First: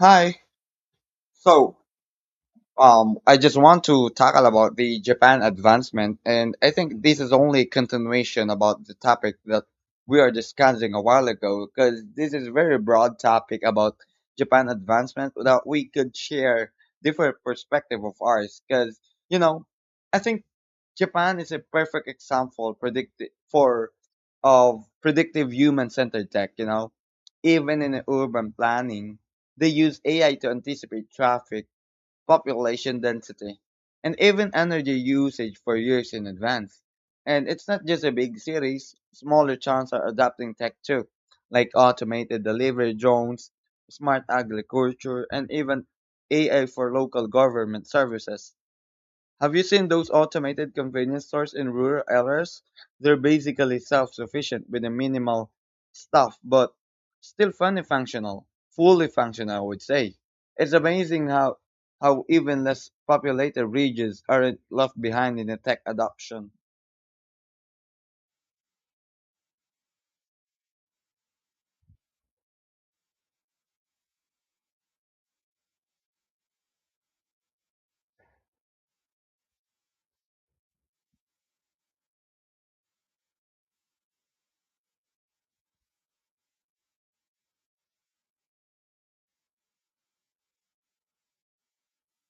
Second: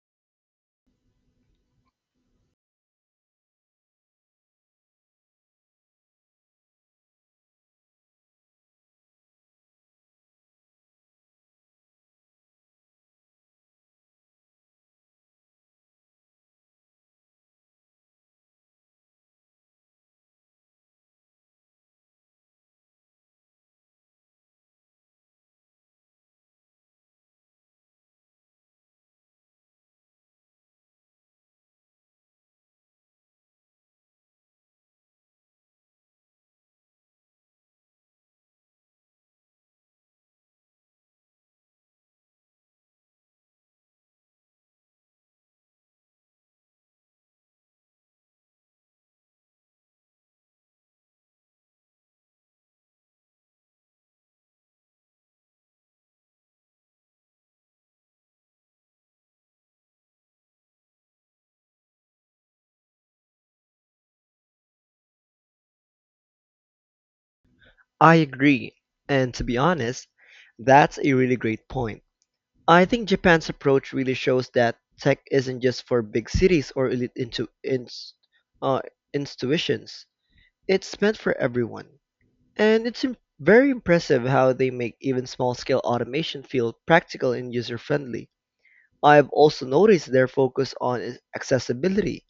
Hi. So, I just want to tackle about the Japan advancement, and I think this is only continuation about the topic that we are discussing a while ago, because this is very broad topic about Japan advancement that we could share different perspective of ours, because you know, I think Japan is a perfect example predict for of predictive human centered tech. You know, even in urban planning, they use AI to anticipate traffic population density, and even energy usage for years in advance. And it's not just a big cities, smaller towns are adopting tech too, like automated delivery drones, smart agriculture, and even AI for local government services. Have you seen those automated convenience stores in rural areas? They're basically self-sufficient with a minimal stuff, but still fully functional, I would say. It's amazing how even less populated regions aren't left behind in the tech adoption. I agree. And to be honest, that's a really great point. I think Japan's approach really shows that tech isn't just for big cities or elite uh, institutions. It's meant for everyone. And it's very impressive how they make even small scale automation feel practical and user friendly. I've also noticed their focus on accessibility.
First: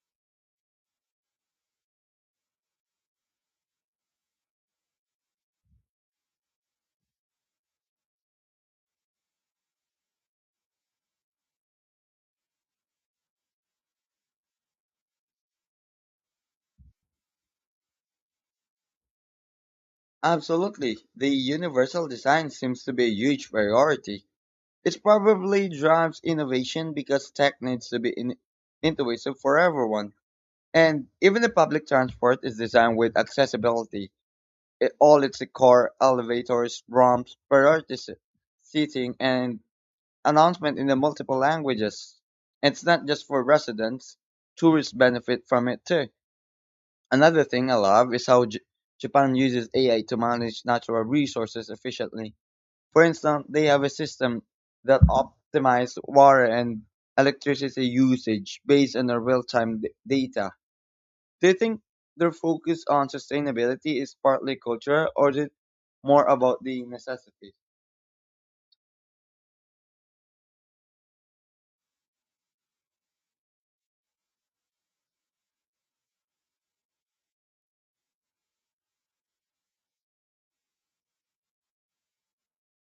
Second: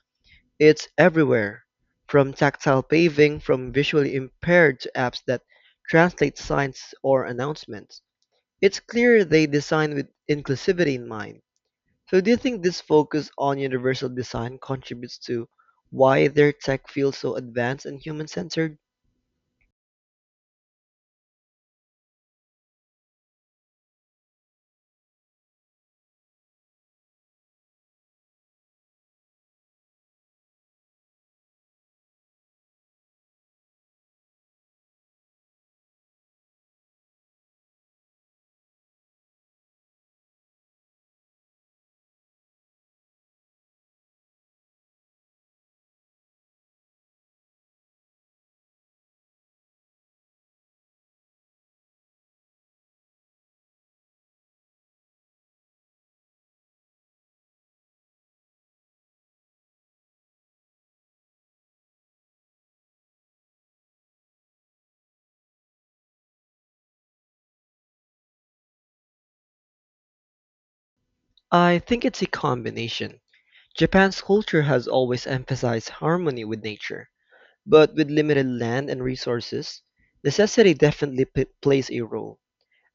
It's everywhere, from tactile paving from visually impaired to apps that translate signs or announcements. It's clear they design with inclusivity in mind. So do you think this focus on universal design contributes to why their tech feels so advanced and human-centered? Absolutely, the universal design seems to be a huge priority. It probably drives innovation because tech needs to be intuitive for everyone. And even the public transport is designed with accessibility. It, all its core elevators, ramps, priority seating, and announcement in the multiple languages. It's not just for residents; tourists benefit from it too. Another thing I love is how Japan uses AI to manage natural resources efficiently. For instance, they have a system that optimizes water and electricity usage based on the real-time data. Do you think their focus on sustainability is partly cultural or is it more about the necessity? I think it's a combination. Japan's culture has always emphasized harmony with nature, but with limited land and resources, necessity definitely plays a role.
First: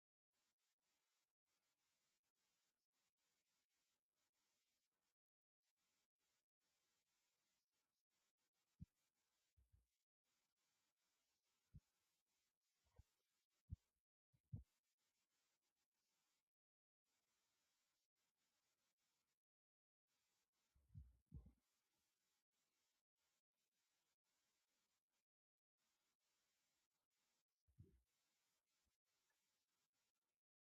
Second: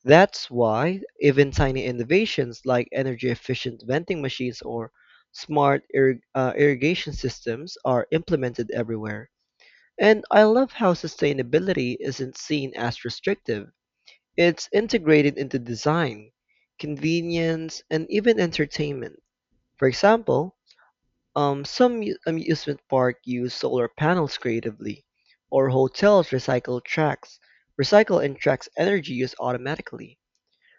That's why even tiny innovations like energy-efficient vending machines or irrigation systems are implemented everywhere. And I love how sustainability isn't seen as restrictive. It's integrated into design, convenience, and even entertainment. For example, some amusement park use solar panels creatively, or hotels recycle and tracks energy use automatically.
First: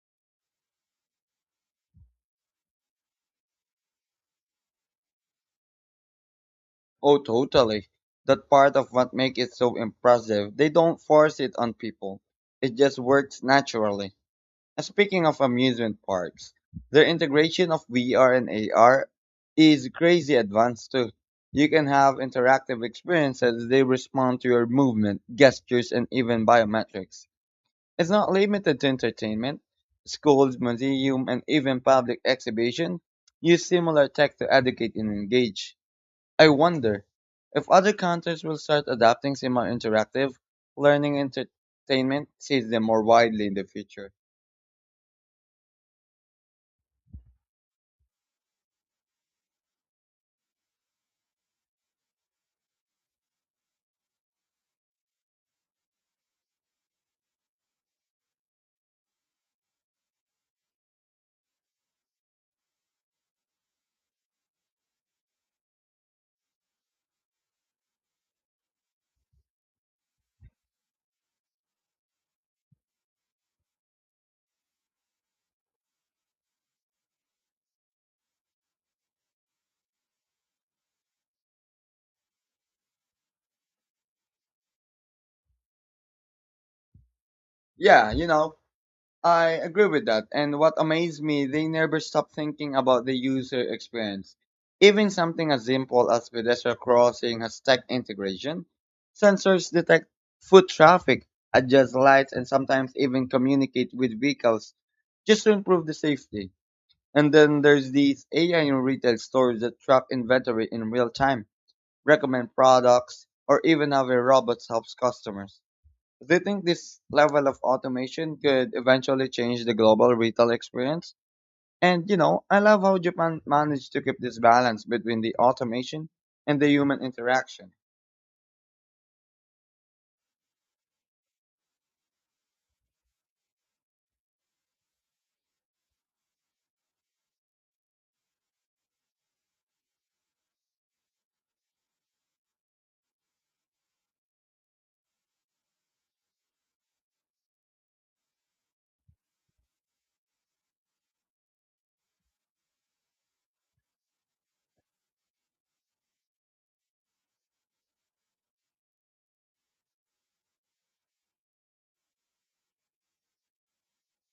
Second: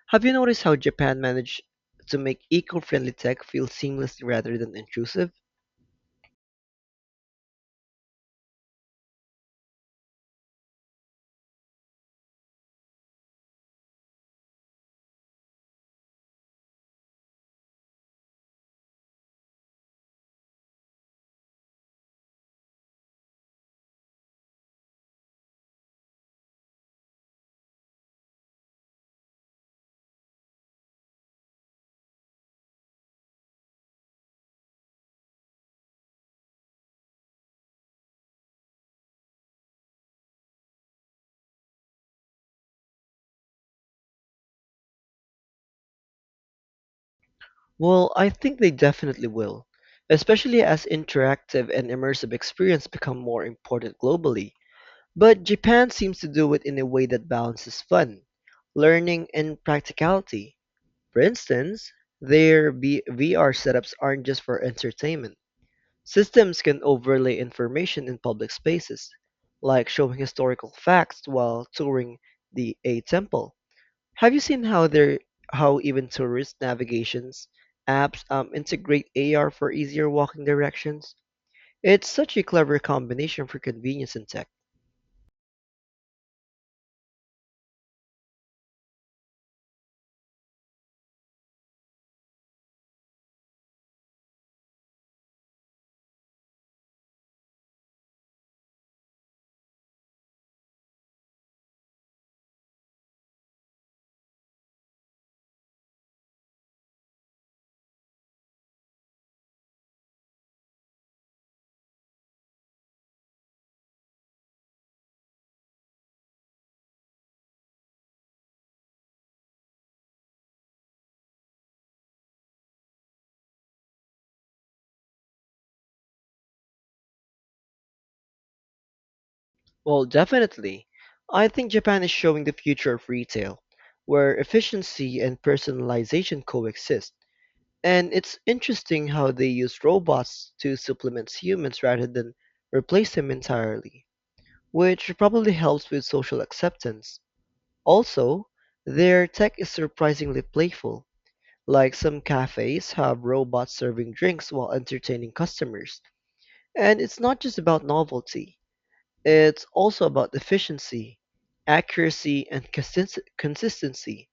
Have you noticed how Japan managed to make eco-friendly tech feel seamless rather than intrusive? Oh, totally. That part of what makes it so impressive. They don't force it on people. It just works naturally. And speaking of amusement parks, their integration of VR and AR is crazy advanced too. You can have interactive experiences. They respond to your movement, gestures, and even biometrics. It's not limited to entertainment. Schools, museums, and even public exhibitions use similar tech to educate and engage. I wonder if other countries will start adopting similar interactive learning entertainment system more widely in the future. Well, I think they definitely will, especially as interactive and immersive experience become more important globally. But Japan seems to do it in a way that balances fun, learning, and practicality. For instance, their VR setups aren't just for entertainment. Systems can overlay information in public spaces, like showing historical facts while touring the a temple. Have you seen how they how even tourist navigations apps integrate AR for easier walking directions? It's such a clever combination for convenience and tech. Yeah, you know, I agree with that. And what amazed me, they never stop thinking about the user experience. Even something as simple as pedestrian crossing has tech integration. Sensors detect foot traffic, adjust lights, and sometimes even communicate with vehicles just to improve the safety. And then there's these AI in retail stores that track inventory in real time, recommend products, or even have a robot helps customers. Do you think this level of automation could eventually change the global retail experience? And you know, I love how Japan managed to keep this balance between the automation and the human interaction. Well, definitely. I think Japan is showing the future of retail, where efficiency and personalization coexist. And it's interesting how they use robots to supplement humans rather than replace them entirely, which probably helps with social acceptance. Also, their tech is surprisingly playful. Like some cafes have robots serving drinks while entertaining customers. And it's not just about novelty, it's also about efficiency, accuracy, and consistency.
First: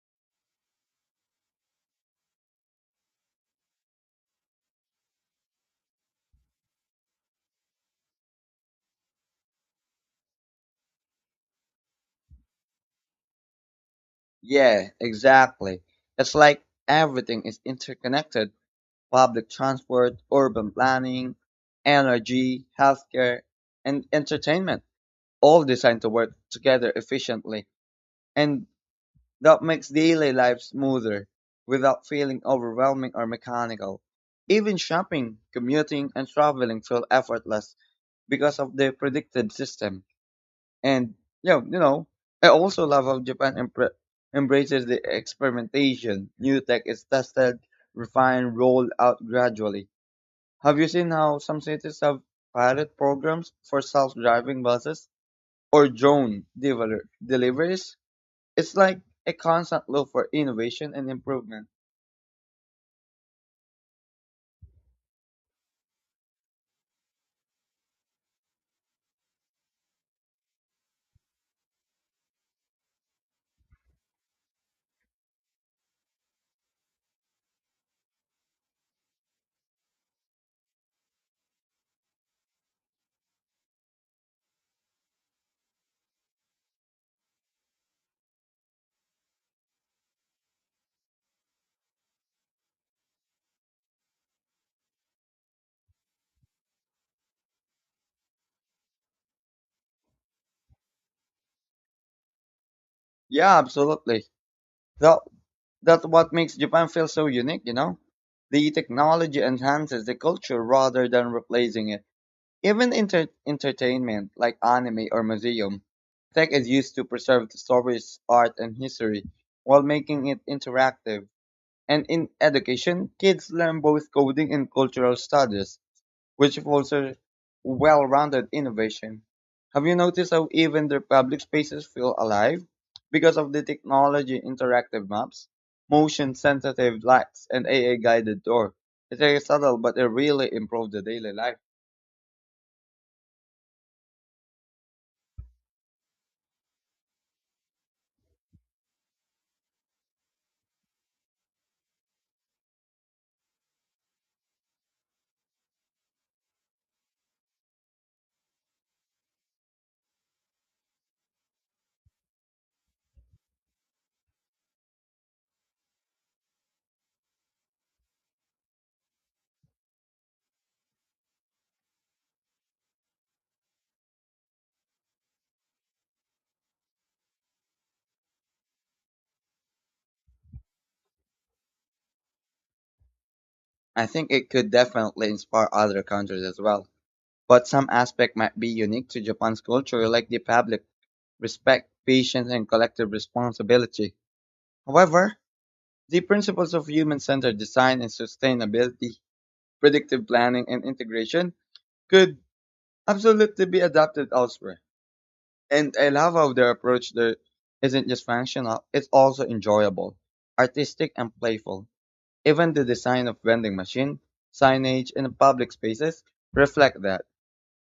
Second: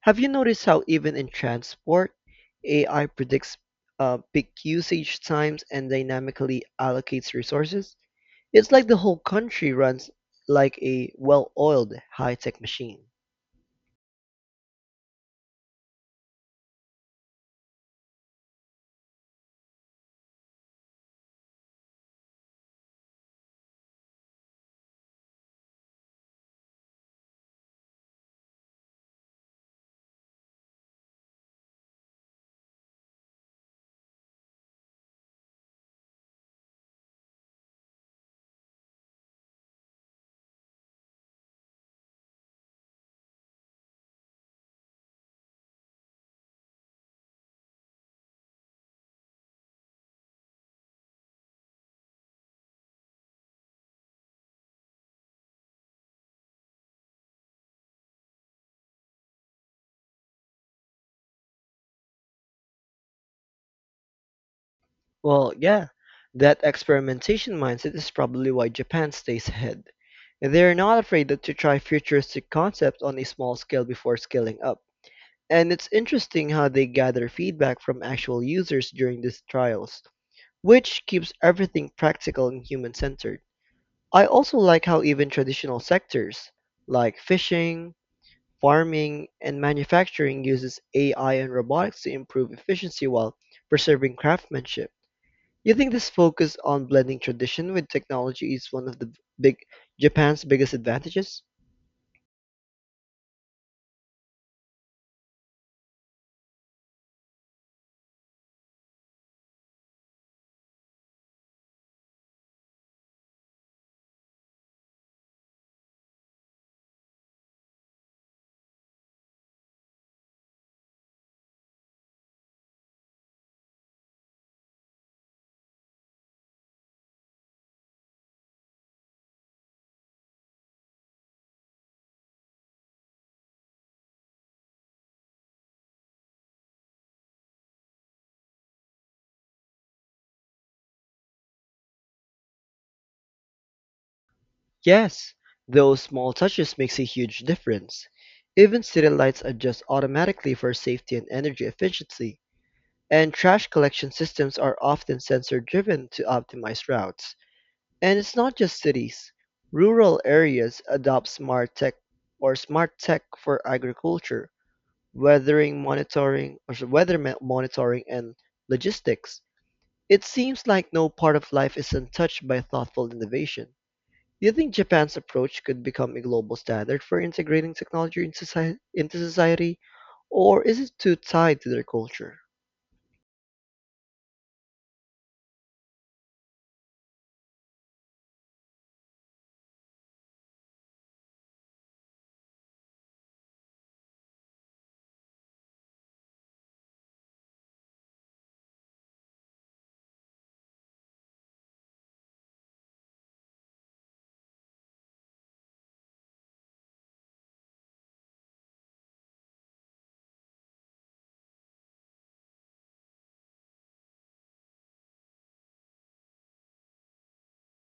Have you noticed how even in transport, AI predicts peak usage times and dynamically allocates resources? It's like the whole country runs like a well-oiled high-tech machine. Yeah, exactly. It's like everything is interconnected: public transport, urban planning, energy, healthcare, and entertainment, all designed to work together efficiently. And that makes daily life smoother without feeling overwhelming or mechanical. Even shopping, commuting, and traveling feel effortless because of the predicted system. And you know, I also love how Japan embraces the experimentation. New tech is tested, refined, rolled out gradually. Have you seen how some cities have pilot programs for self-driving buses or drone deliveries? It's like a constant look for innovation and improvement. Well, yeah, that experimentation mindset is probably why Japan stays ahead. They're not afraid to try futuristic concepts on a small scale before scaling up. And it's interesting how they gather feedback from actual users during these trials, which keeps everything practical and human-centered. I also like how even traditional sectors like fishing, farming, and manufacturing uses AI and robotics to improve efficiency while preserving craftsmanship. You think this focus on blending tradition with technology is one of the big Japan's biggest advantages? Yeah, absolutely. That, that's what makes Japan feel so unique, you know? The technology enhances the culture rather than replacing it. Even entertainment, like anime or museum, tech is used to preserve the stories, art, and history while making it interactive. And in education, kids learn both coding and cultural studies, which fosters well-rounded innovation. Have you noticed how even their public spaces feel alive? Because of the technology, interactive maps, motion-sensitive lights, and ai guided tour. It's very subtle, but it really improved the daily life. Yes, those small touches makes a huge difference. Even city lights adjust automatically for safety and energy efficiency. And trash collection systems are often sensor driven to optimize routes. And it's not just cities. Rural areas adopt smart tech or smart tech for agriculture, weathering monitoring or s- weather ma- monitoring and logistics. It seems like no part of life is untouched by thoughtful innovation. Do you think Japan's approach could become a global standard for integrating technology into society, or is it too tied to their culture? I think it could definitely inspire other countries as well. But some aspect might be unique to Japan's culture, like the public respect, patience, and collective responsibility. However, the principles of human-centered design and sustainability, predictive planning, and integration could absolutely be adapted elsewhere. And I love how their approach there isn't just functional, it's also enjoyable, artistic, and playful. Even the design of vending machine, signage, and public spaces reflect that.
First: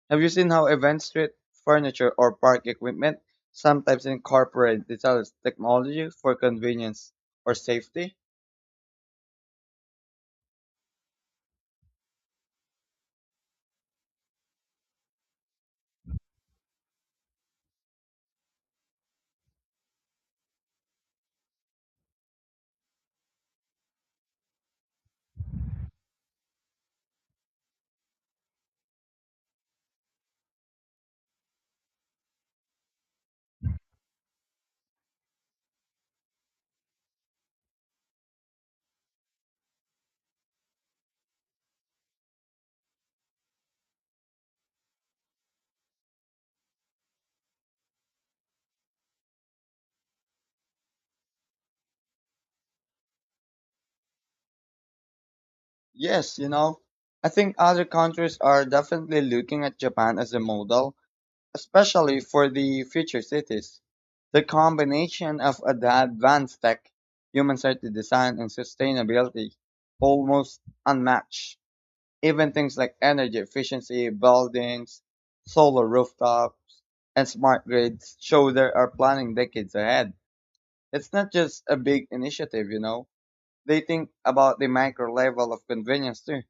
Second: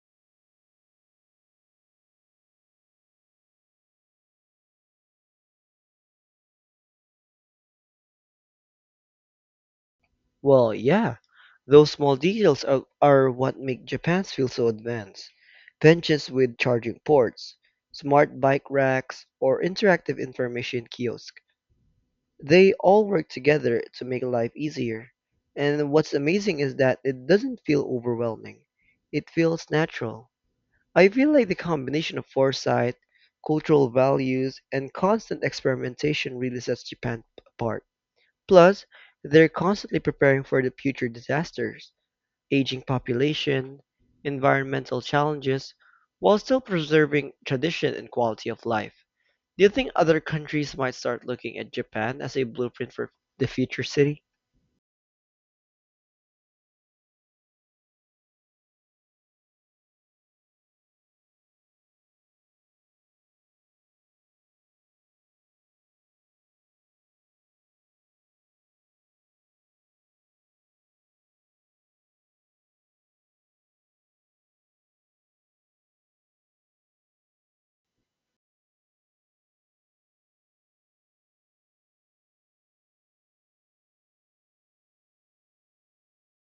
Have you seen how event street, furniture, or park equipment sometimes incorporate digital technology for convenience or safety? Well, yeah, those small details are what make Japan feel so advanced. Benches with charging ports, smart bike racks, or interactive information kiosk. They all work together to make life easier. And what's amazing is that it doesn't feel overwhelming. It feels natural. I feel like the combination of foresight, cultural values, and constant experimentation really sets Japan apart. Plus, they're constantly preparing for the future disasters, aging population, environmental challenges, while still preserving tradition and quality of life. Do you think other countries might start looking at Japan as a blueprint for the future city? Yes, you know, I think other countries are definitely looking at Japan as a model. Especially for the future cities, the combination of advanced tech, human-centered design, and sustainability almost unmatched. Even things like energy efficiency, buildings, solar rooftops, and smart grids show they are planning decades ahead. It's not just a big initiative, you know. They think about the micro level of convenience too.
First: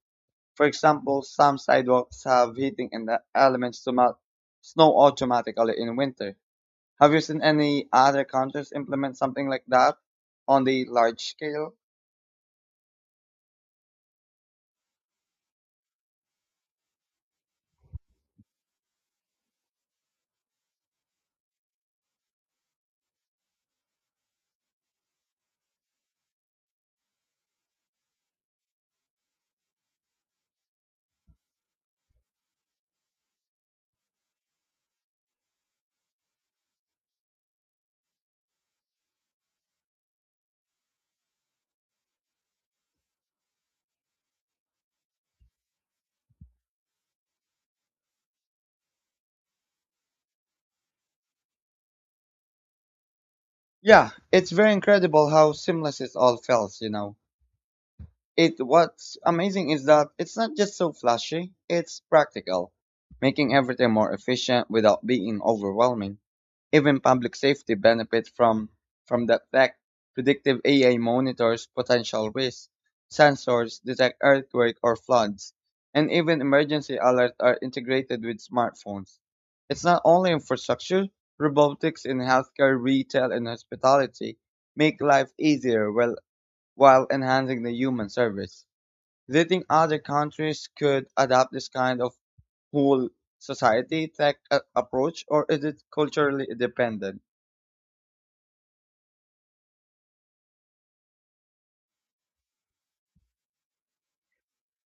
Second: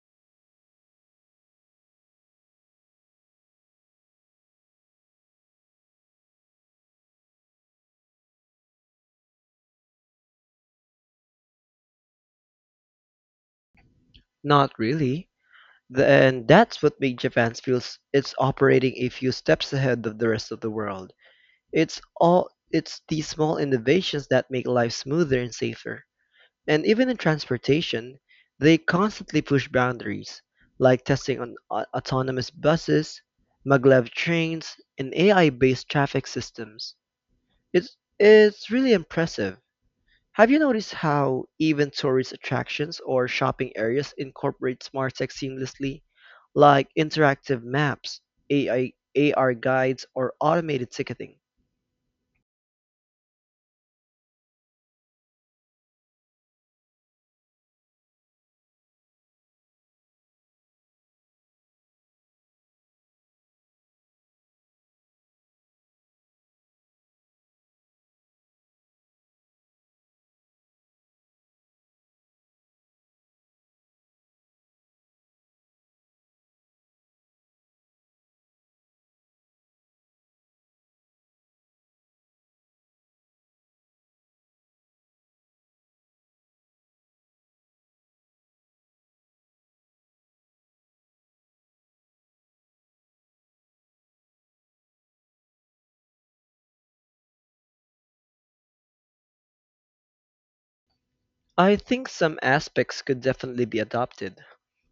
For example, some sidewalks have heating and the elements to melt snow automatically in winter. Have you seen any other countries implement something like that on the large scale? Not really. And that's what made Japan it's operating a few steps ahead of the rest of the world. It's these small innovations that make life smoother and safer. And even in transportation, they constantly push boundaries, like testing on autonomous buses, maglev trains, and AI-based traffic systems. It's really impressive. Have you noticed how even tourist attractions or shopping areas incorporate smart tech seamlessly, like interactive maps, AI, AR guides, or automated ticketing? Yeah, it's very incredible how seamless it all feels, you know. It what's amazing is that it's not just so flashy, it's practical, making everything more efficient without being overwhelming. Even public safety benefits from the fact predictive AI monitors potential risks, sensors detect earthquake or floods, and even emergency alerts are integrated with smartphones. It's not only infrastructure, robotics in healthcare, retail, and hospitality make life easier while enhancing the human service. Do you think other countries could adopt this kind of whole society tech approach, or is it culturally dependent? I think some aspects could definitely be adopted,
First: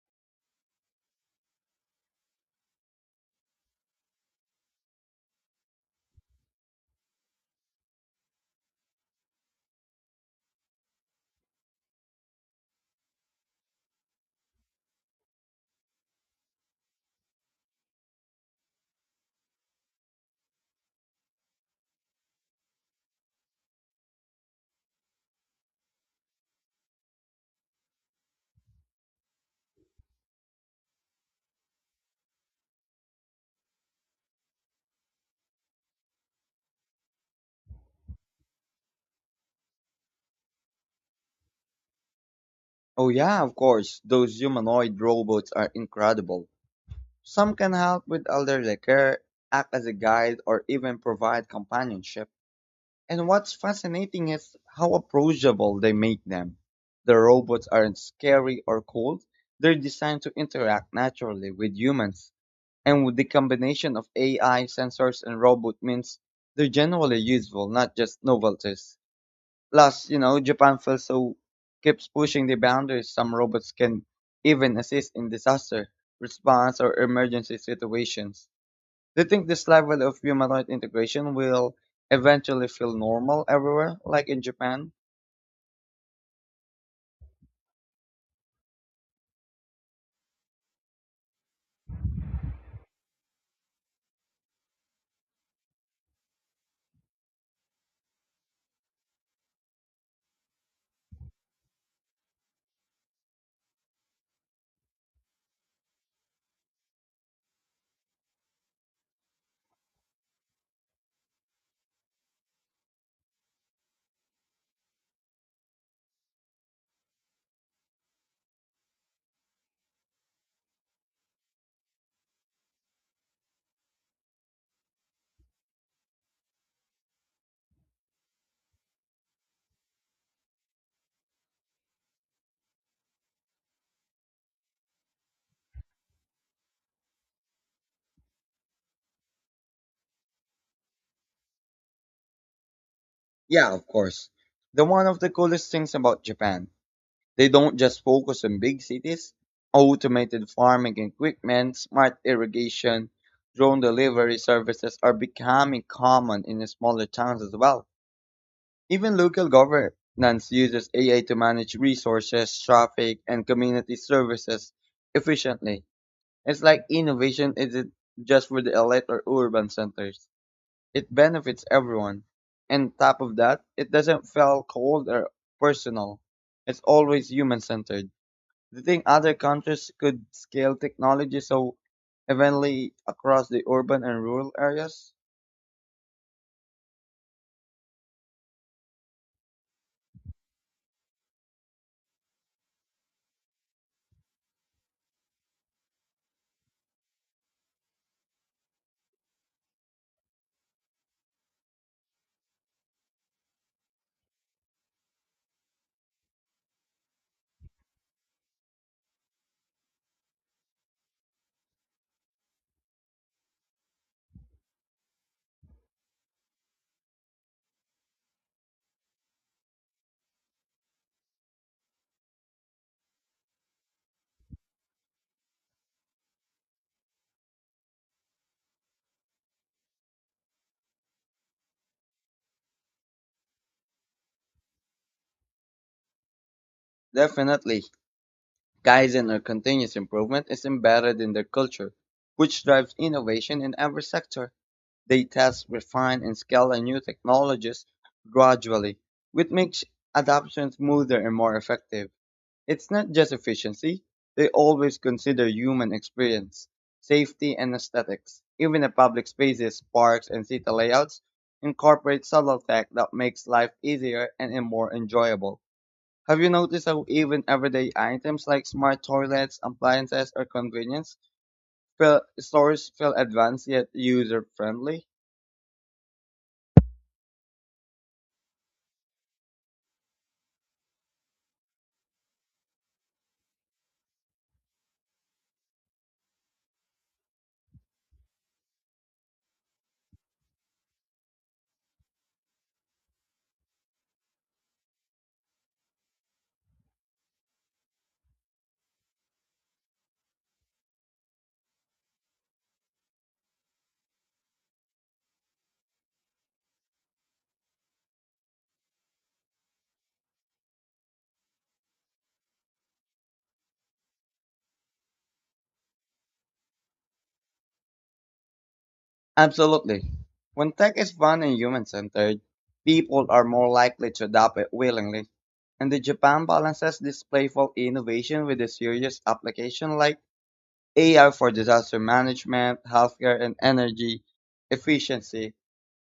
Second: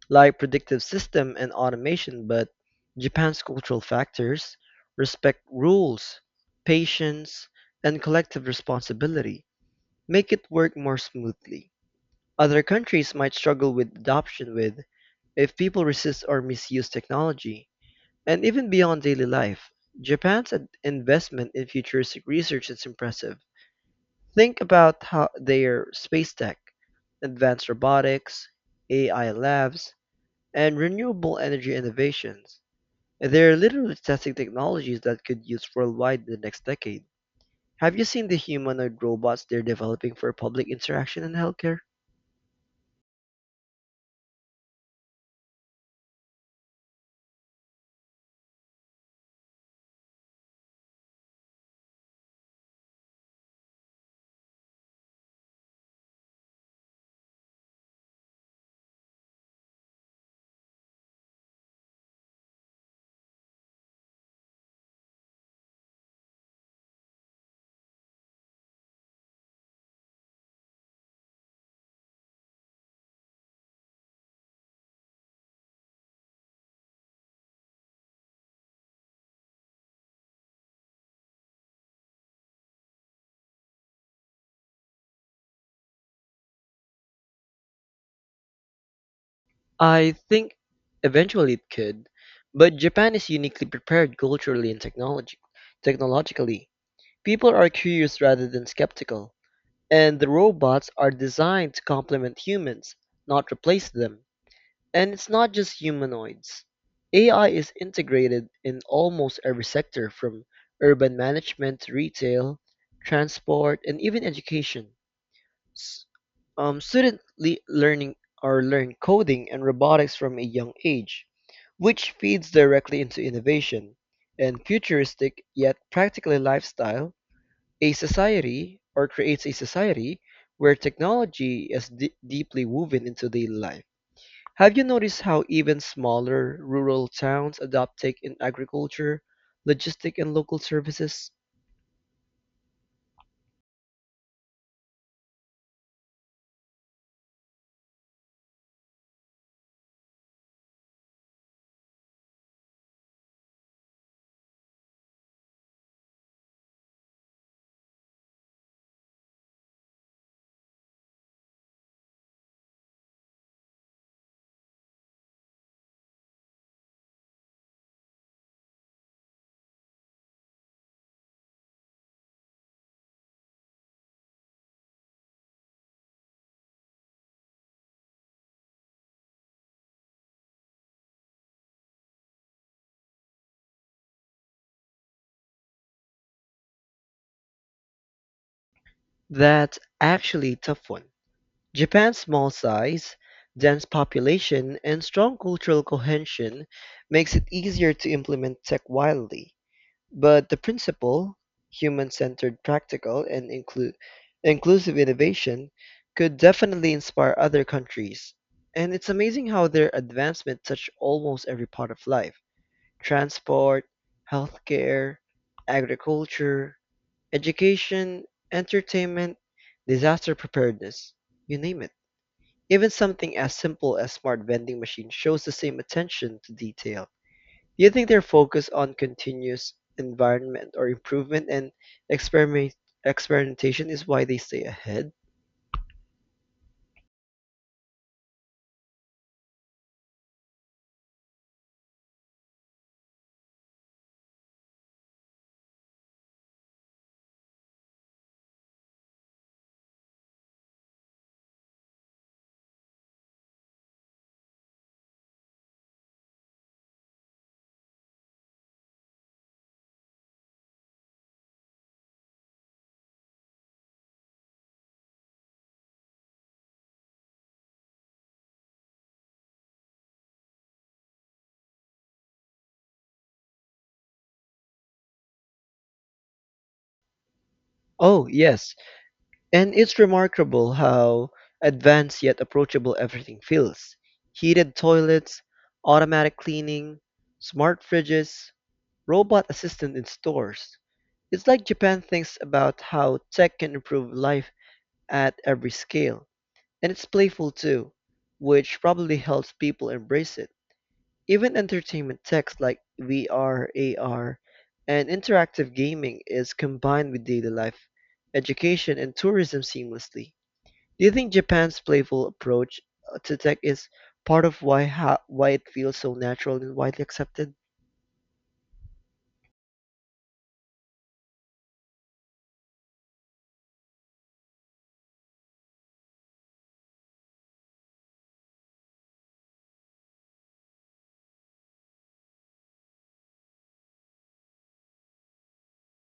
like predictive system and automation, but Japan's cultural factors respect rules, patience, and collective responsibility make it work more smoothly. Other countries might struggle with adoption with if people resist or misuse technology. And even beyond daily life, investment in futuristic research is impressive. Think about how their space tech, advanced robotics, AI labs, and renewable energy innovations. They're literally testing technologies that could use worldwide in the next decade. Have you seen the humanoid robots they're developing for public interaction in healthcare? Oh yeah, of course. Those humanoid robots are incredible. Some can help with elderly care, act as a guide, or even provide companionship. And what's fascinating is how approachable they make them. The robots aren't scary or cold. They're designed to interact naturally with humans. And with the combination of AI sensors and robot means they're generally useful, not just novelties. Plus, you know, Japan also keeps pushing the boundaries. Some robots can even assist in disaster response or emergency situations. Do you think this level of humanoid integration will eventually feel normal everywhere, like in Japan? I think eventually it could, but Japan is uniquely prepared culturally and technology technologically. People are curious rather than skeptical, and the robots are designed to complement humans, not replace them. And it's not just humanoids. AI is integrated in almost every sector from urban management to retail, transport, and even education. S- Students learn coding and robotics from a young age, which feeds directly into innovation and futuristic yet practical lifestyle. A society or creates a society where technology is deeply woven into daily life. Have you noticed how even smaller rural towns adopt tech in agriculture, logistic, and local services? Yeah, of course. The one of the coolest things about Japan, they don't just focus on big cities, automated farming equipment, smart irrigation, drone delivery services are becoming common in the smaller towns as well. Even local governance uses AI to manage resources, traffic, and community services efficiently. It's like innovation isn't just for the elite or urban centers. It benefits everyone. And top of that, it doesn't feel cold or personal. It's always human centered. Do you think other countries could scale technology so evenly across the urban and rural areas? That's actually a tough one. Japan's small size, dense population, and strong cultural cohesion makes it easier to implement tech widely. But the principle, human-centered, practical, and inclusive innovation, could definitely inspire other countries. And it's amazing how their advancement touch almost every part of life: transport, healthcare, agriculture, education, entertainment, disaster preparedness, you name it. Even something as simple as smart vending machines shows the same attention to detail. Do you think their focus on continuous environment or improvement and experiment experimentation is why they stay ahead? Definitely. Kaizen or continuous improvement is embedded in their culture, which drives innovation in every sector. They test, refine, and scale the new technologies gradually, which makes adoption smoother and more effective. It's not just efficiency, they always consider human experience, safety, and aesthetics. Even the public spaces, parks, and city layouts incorporate subtle tech that makes life easier and more enjoyable. Have you noticed how even everyday items like smart toilets, appliances, or stores feel advanced yet user friendly? Oh, yes. And it's remarkable how advanced yet approachable everything feels. Heated toilets, automatic cleaning, smart fridges, robot assistant in stores. It's like Japan thinks about how tech can improve life at every scale. And it's playful too, which probably helps people embrace it. Even entertainment text like VR, AR, and interactive gaming is combined with daily life, education, and tourism seamlessly. Do you think Japan's playful approach to tech is part of why why it feels so natural and widely accepted? Absolutely. When tech is fun and human centered, people are more likely to adopt it willingly. And the Japan balances this playful innovation with a serious application like AI for disaster management, healthcare, and energy efficiency.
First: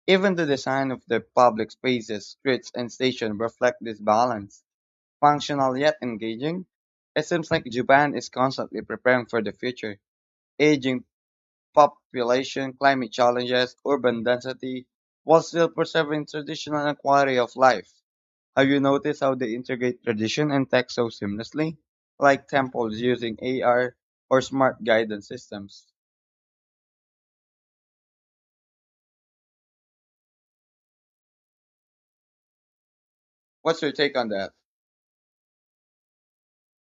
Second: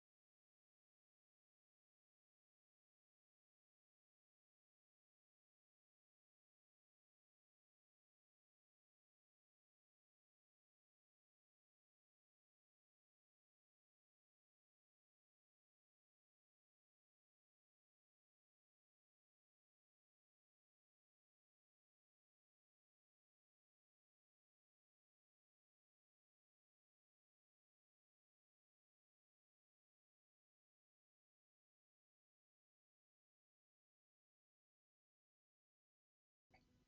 Even the design of their public spaces, streets, and stations reflect this balance. Functional yet engaging, it seems like Japan is constantly preparing for the future, aging population, climate challenges, urban density, while still preserving traditional and quality of life. Have you noticed how they integrate tradition and tech so seamlessly? Like temples using AR or smart guidance systems. What's your take on that?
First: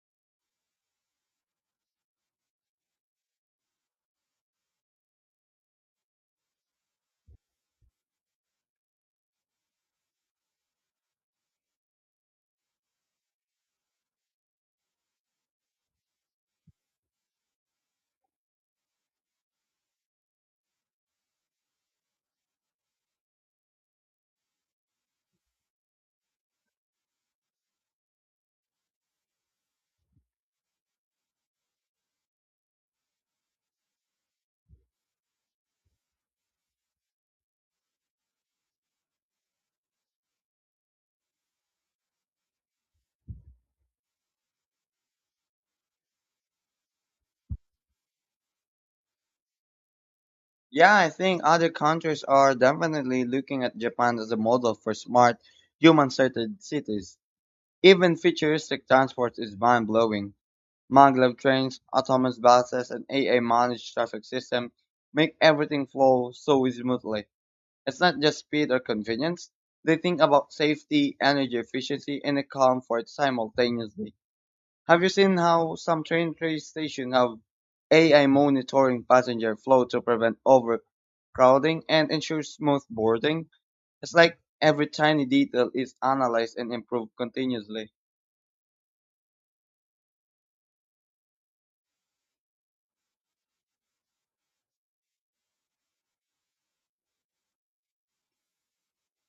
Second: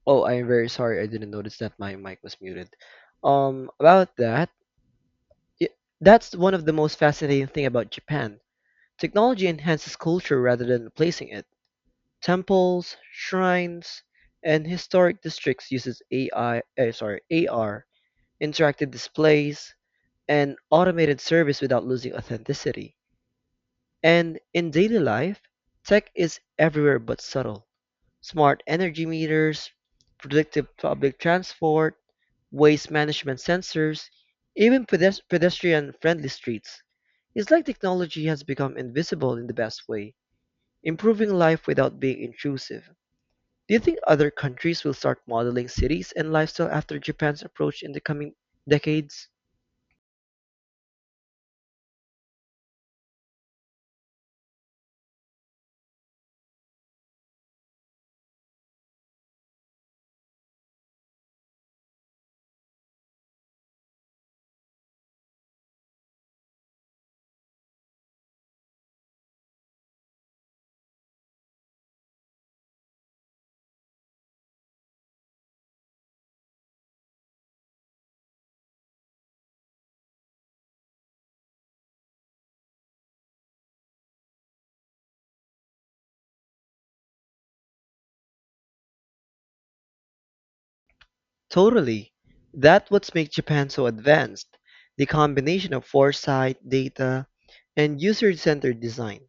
Oh, I am very sorry. I didn't notice that my mic was muted. About that, y that's one of the most fascinating thing about Japan. Technology enhances culture rather than replacing it. Temples, shrines, and historic districts uses AR, interactive displays, and automated service without losing authenticity. And in daily life, tech is everywhere but subtle. Smart energy meters, predictive public transport, waste management sensors, even pedestrian-friendly streets. It's like technology has become invisible in the best way, improving life without being intrusive. Do you think other countries will start modeling cities and lifestyle after Japan's approach in the coming decades? Yeah, I think other countries are definitely looking at Japan as a model for smart, human-centered cities. Even futuristic transport is mind-blowing. Maglev trains, autonomous buses, and AI-managed traffic system make everything flow so smoothly. It's not just speed or convenience. They think about safety, energy efficiency, and the comfort simultaneously. Have you seen how some train stations have AI monitoring passenger flow to prevent overcrowding and ensure smooth boarding? It's like every tiny detail is analyzed and improved continuously. Totally. That's what makes Japan so advanced. The combination of foresight, data, and user-centered design.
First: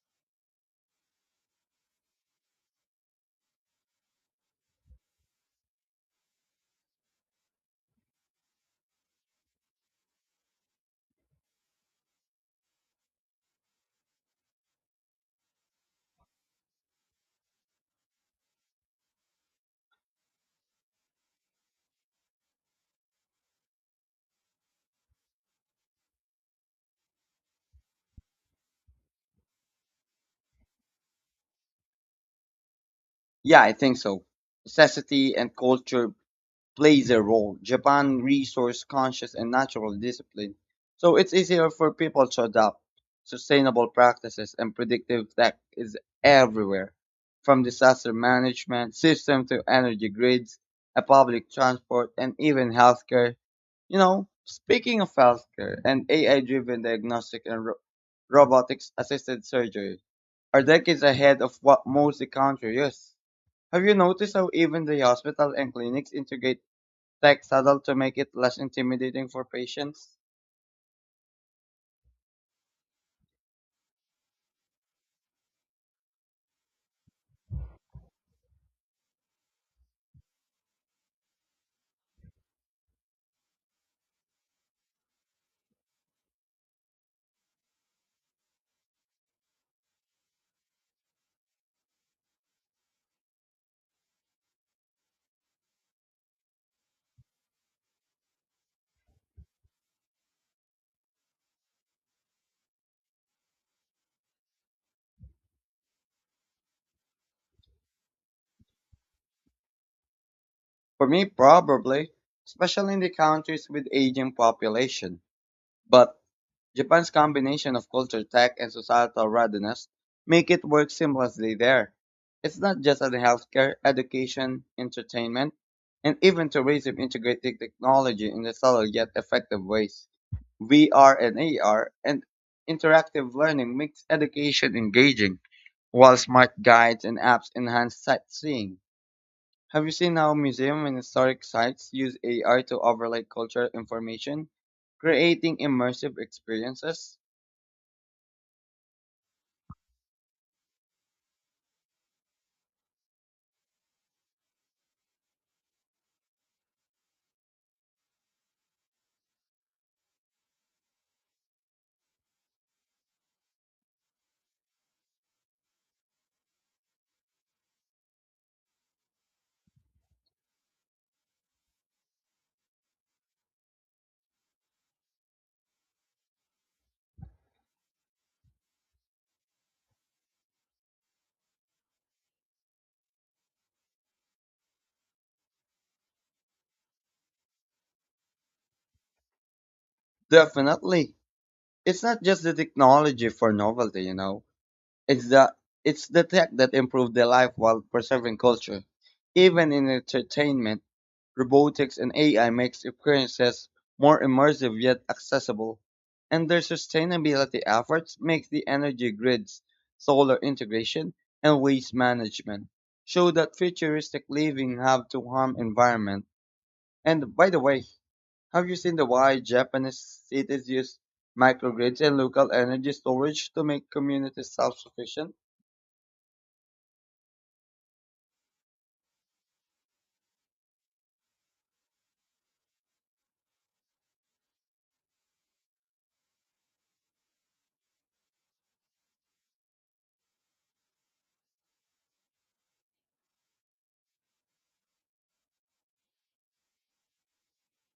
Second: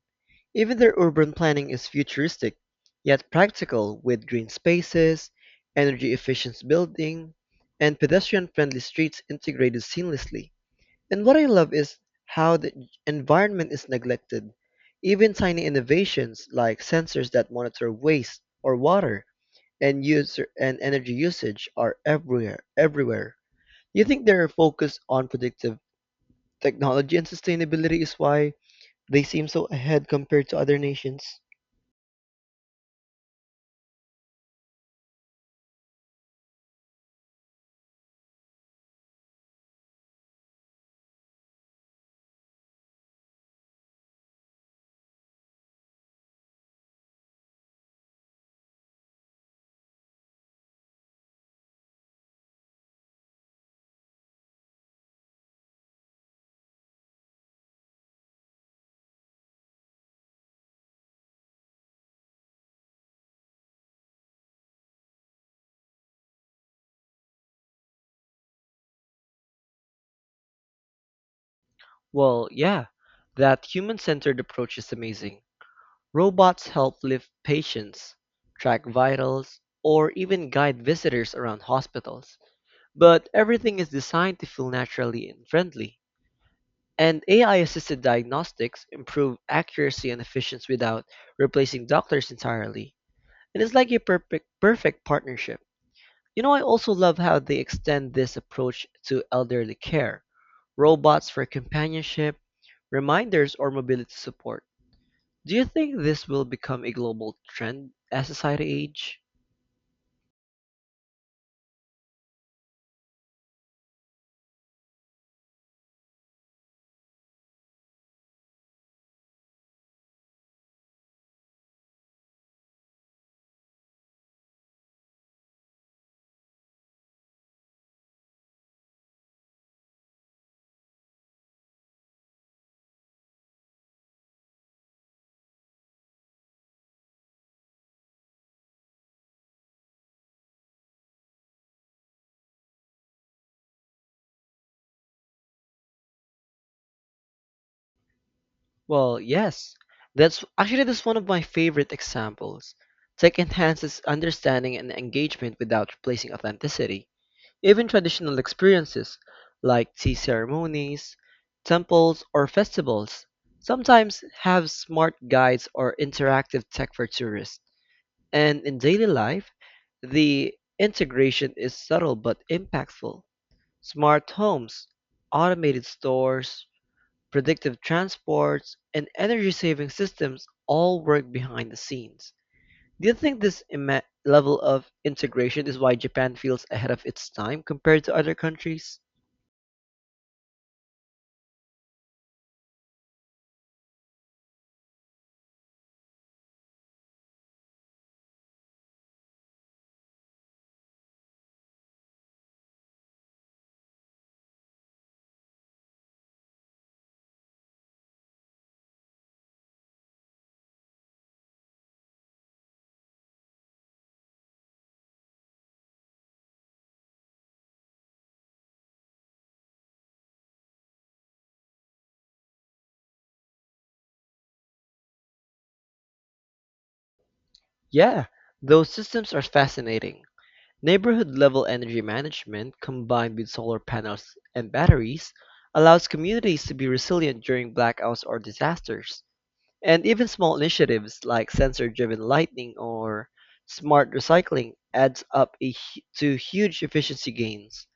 Even their urban planning is futuristic, yet practical with green spaces, energy-efficient building, and pedestrian-friendly streets integrated seamlessly. And what I love is how the environment is neglected. Even tiny innovations like sensors that monitor waste or water and user and energy usage are everywhere. Everywhere. You think their focus on predictive technology and sustainability is why they seem so ahead compared to other nations? Yeah, I think so. Necessity and culture plays a role. Japan resource conscious and natural discipline. So it's easier for people to adopt sustainable practices and predictive tech is everywhere. From disaster management system to energy grids, a public transport and even healthcare. You know, speaking of healthcare and AI driven diagnostic and robotics assisted surgery are decades ahead of what most the country is. Have you noticed how even the hospital and clinics integrate tech subtle to make it less intimidating for patients? Well, yeah, that human centered approach is amazing. Robots help lift patients, track vitals, or even guide visitors around hospitals. But everything is designed to feel naturally and friendly. And AI assisted diagnostics improve accuracy and efficiency without replacing doctors entirely. And it's like a perfect partnership. You know, I also love how they extend this approach to elderly care robots for companionship, reminders, or mobility support. Do you think this will become a global trend as society age? For me, probably, especially in the countries with aging population. But Japan's combination of culture, tech, and societal readiness make it work seamlessly there. It's not just in healthcare, education, entertainment, and even tourism integrating technology in the subtle yet effective ways. VR and AR and interactive learning makes education engaging, while smart guides and apps enhance sightseeing. Have you seen how museum and historic sites use AR to overlay cultural information, creating immersive experiences? Well, yes. That's one of my favorite examples. Tech enhances understanding and engagement without replacing authenticity. Even traditional experiences like tea ceremonies, temples, or festivals sometimes have smart guides or interactive tech for tourists. And in daily life, the integration is subtle but impactful. Smart homes, automated stores, predictive transports, and energy saving systems all work behind the scenes. Do you think this level of integration is why Japan feels ahead of its time compared to other countries? Definitely. It's not just the technology for novelty, you know. It's the it's the tech that improved their life while preserving culture. Even in entertainment, robotics and AI makes experiences more immersive yet accessible. And their sustainability efforts make the energy grids, solar integration, and waste management show that futuristic living have to harm environment. And by the way, have you seen the why Japanese cities use microgrids and local energy storage to make communities self-sufficient? Yeah, those systems are fascinating. Neighborhood level energy management combined with solar panels and batteries allows communities to be resilient during blackouts or disasters. And even small initiatives like sensor-driven lighting or smart recycling adds up a hu- to huge efficiency gains.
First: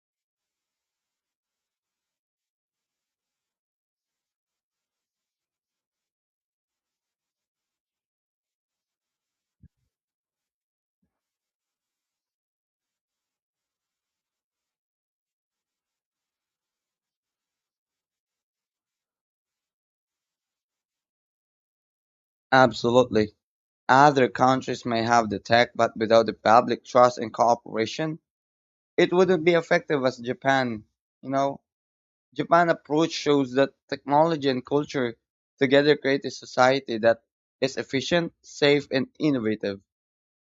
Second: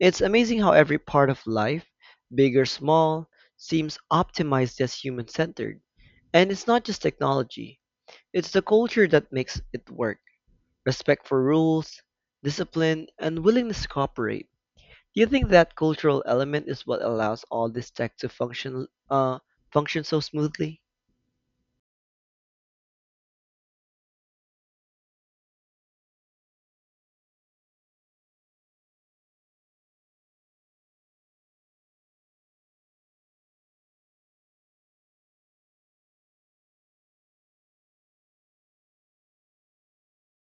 It's amazing how every part of life, big or small, seems optimized as human-centered. And it's not just technology, it's the culture that makes it work. Respect for rules, discipline, and willingness to cooperate. Do you think that cultural element is what allows all this tech to function so smoothly? Absolutely. Other countries may have the tech, but without the public trust and cooperation, it wouldn't be effective as Japan. You know, Japan approach shows that technology and culture together create a society that is efficient, safe, and innovative.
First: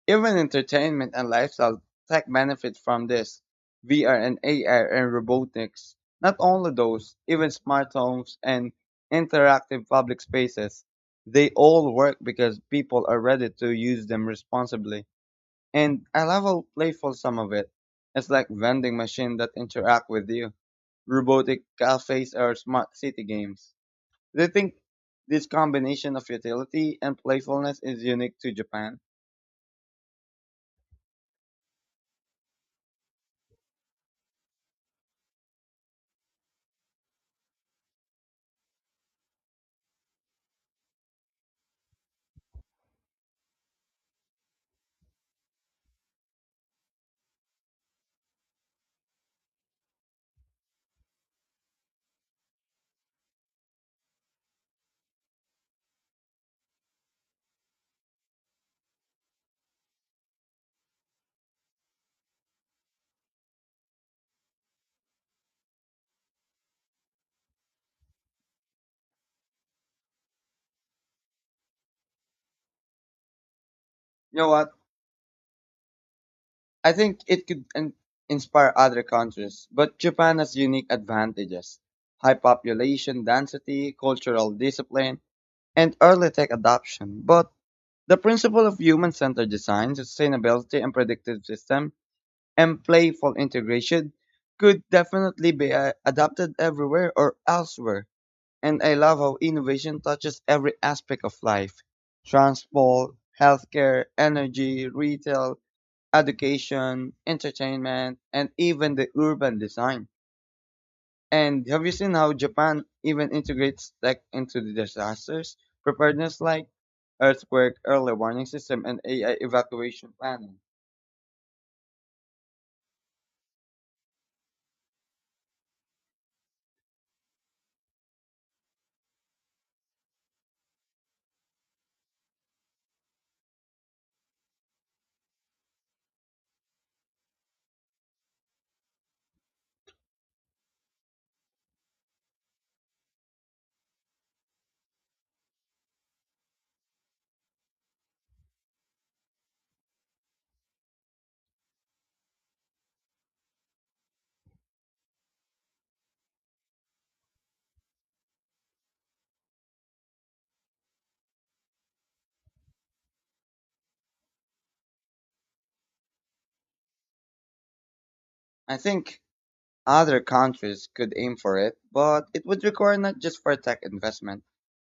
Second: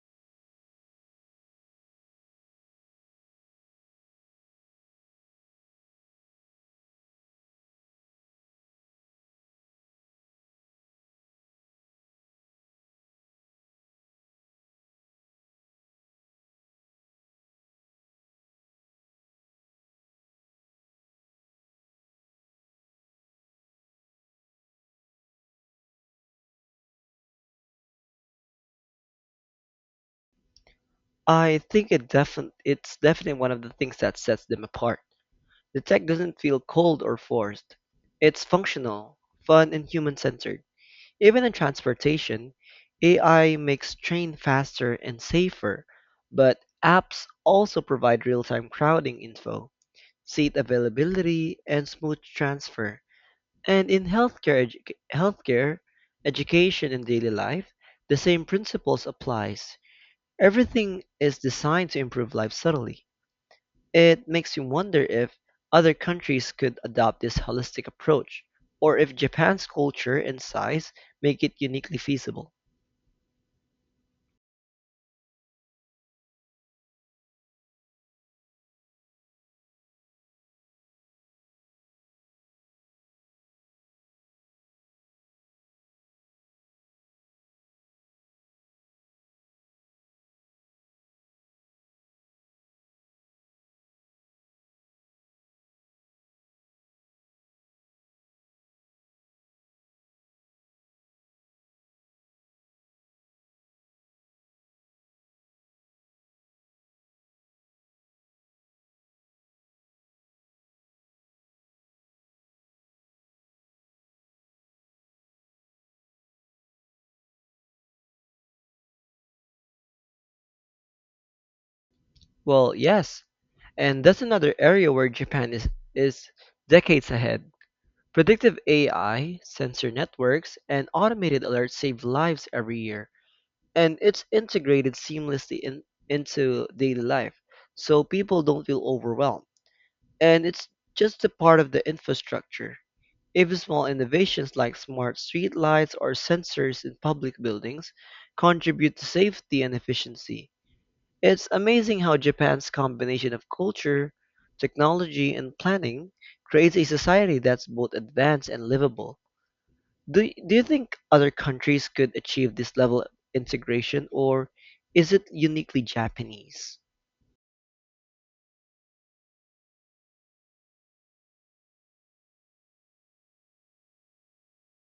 Even entertainment and lifestyle tech benefit from this. VR and AI and robotics. Not only those, even smart homes and interactive public spaces. They all work because people are ready to use them responsibly. And I love how playful some of it. It's like vending machines that interact with you, robotic cafes or smart city games. Do you think this combination of utility and playfulness is unique to Japan? I think it's definitely one of the things that sets them apart. The tech doesn't feel cold or forced. It's functional, fun, and human-centered. Even in transportation, AI makes train faster and safer, but apps also provide real-time crowding info, seat availability, and smooth transfer. And in healthcare, healthcare, education, and daily life, the same principles applies. Everything is designed to improve life subtly. It makes you wonder if other countries could adopt this holistic approach, or if Japan's culture and size make it uniquely feasible. You know what? I think it could inspire other countries, but Japan has unique advantages: high population density, cultural discipline, and early tech adoption. But the principle of human centered design, sustainability, and predictive system, and playful integration could definitely be adapted everywhere or elsewhere. And I love how innovation touches every aspect of life: transport, healthcare, energy, retail, education, entertainment, and even the urban design. And have you seen how Japan even integrates tech into the disasters preparedness like earthquake early warning system and AI evacuation planning? Well, yes, and that's another area where is decades ahead. Predictive AI, sensor networks, and automated alerts save lives every year, and it's integrated seamlessly into daily life, so people don't feel overwhelmed. And it's just a part of the infrastructure. Even small innovations like smart streetlights or sensors in public buildings contribute to safety and efficiency. It's amazing how Japan's combination of culture, technology, and planning creates a society that's both advanced and livable. Do you think other countries could achieve this level of integration, or is it uniquely Japanese? I think other countries could aim for it, but it would require not just for tech investment,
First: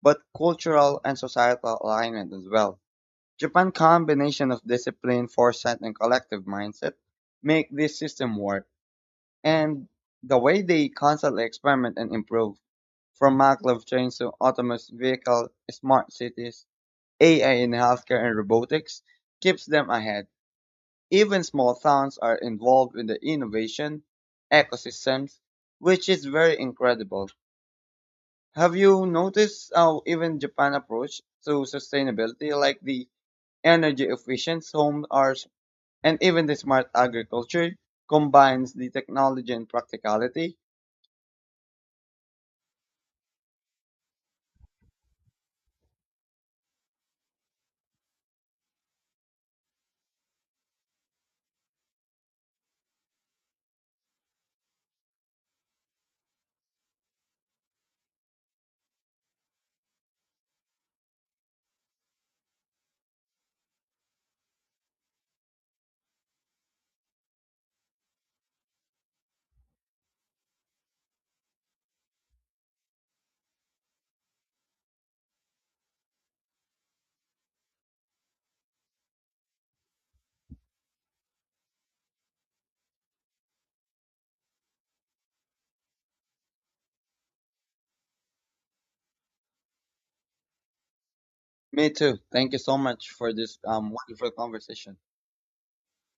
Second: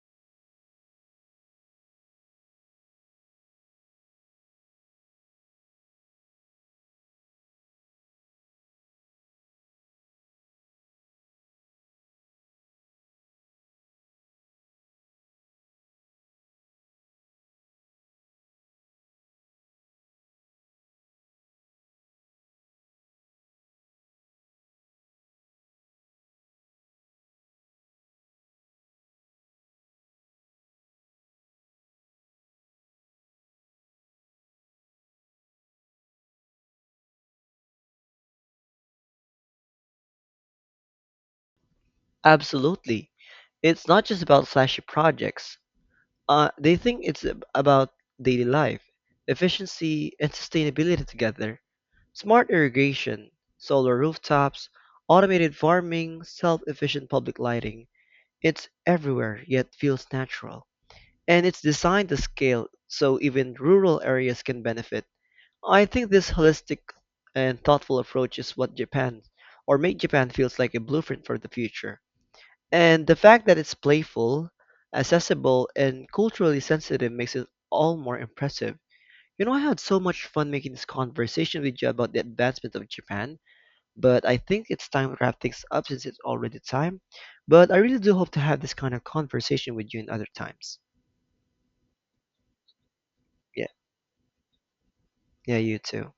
but cultural and societal alignment as well. Japan's combination of discipline, foresight, and collective mindset make this system work. And the way they constantly experiment and improve, from maglev trains to autonomous vehicle, smart cities, AI in healthcare and robotics, keeps them ahead. Even small towns are involved in the innovation ecosystems, which is very incredible. Have you noticed how even Japan approach to sustainability, like the energy efficient homes are, and even the smart agriculture, combines the technology and practicality? Absolutely. It's not just about flashy projects. They think about daily life, efficiency, and sustainability together. Smart irrigation, solar rooftops, automated farming, self-efficient public lighting. It's everywhere, yet feels natural. And it's designed to scale so even rural areas can benefit. I think this holistic and thoughtful approach is what Japan or make Japan feels like a blueprint for the future. And the fact that it's playful, accessible, and culturally sensitive makes it all more impressive. You know, I had so much fun making this conversation with you about the advancement of Japan, but I think it's time to wrap things up since it's already time. But I really do hope to have this kind of conversation with you in other times. Me too. Thank you so much for this Yeah, wonderful conversation. yeah, you too.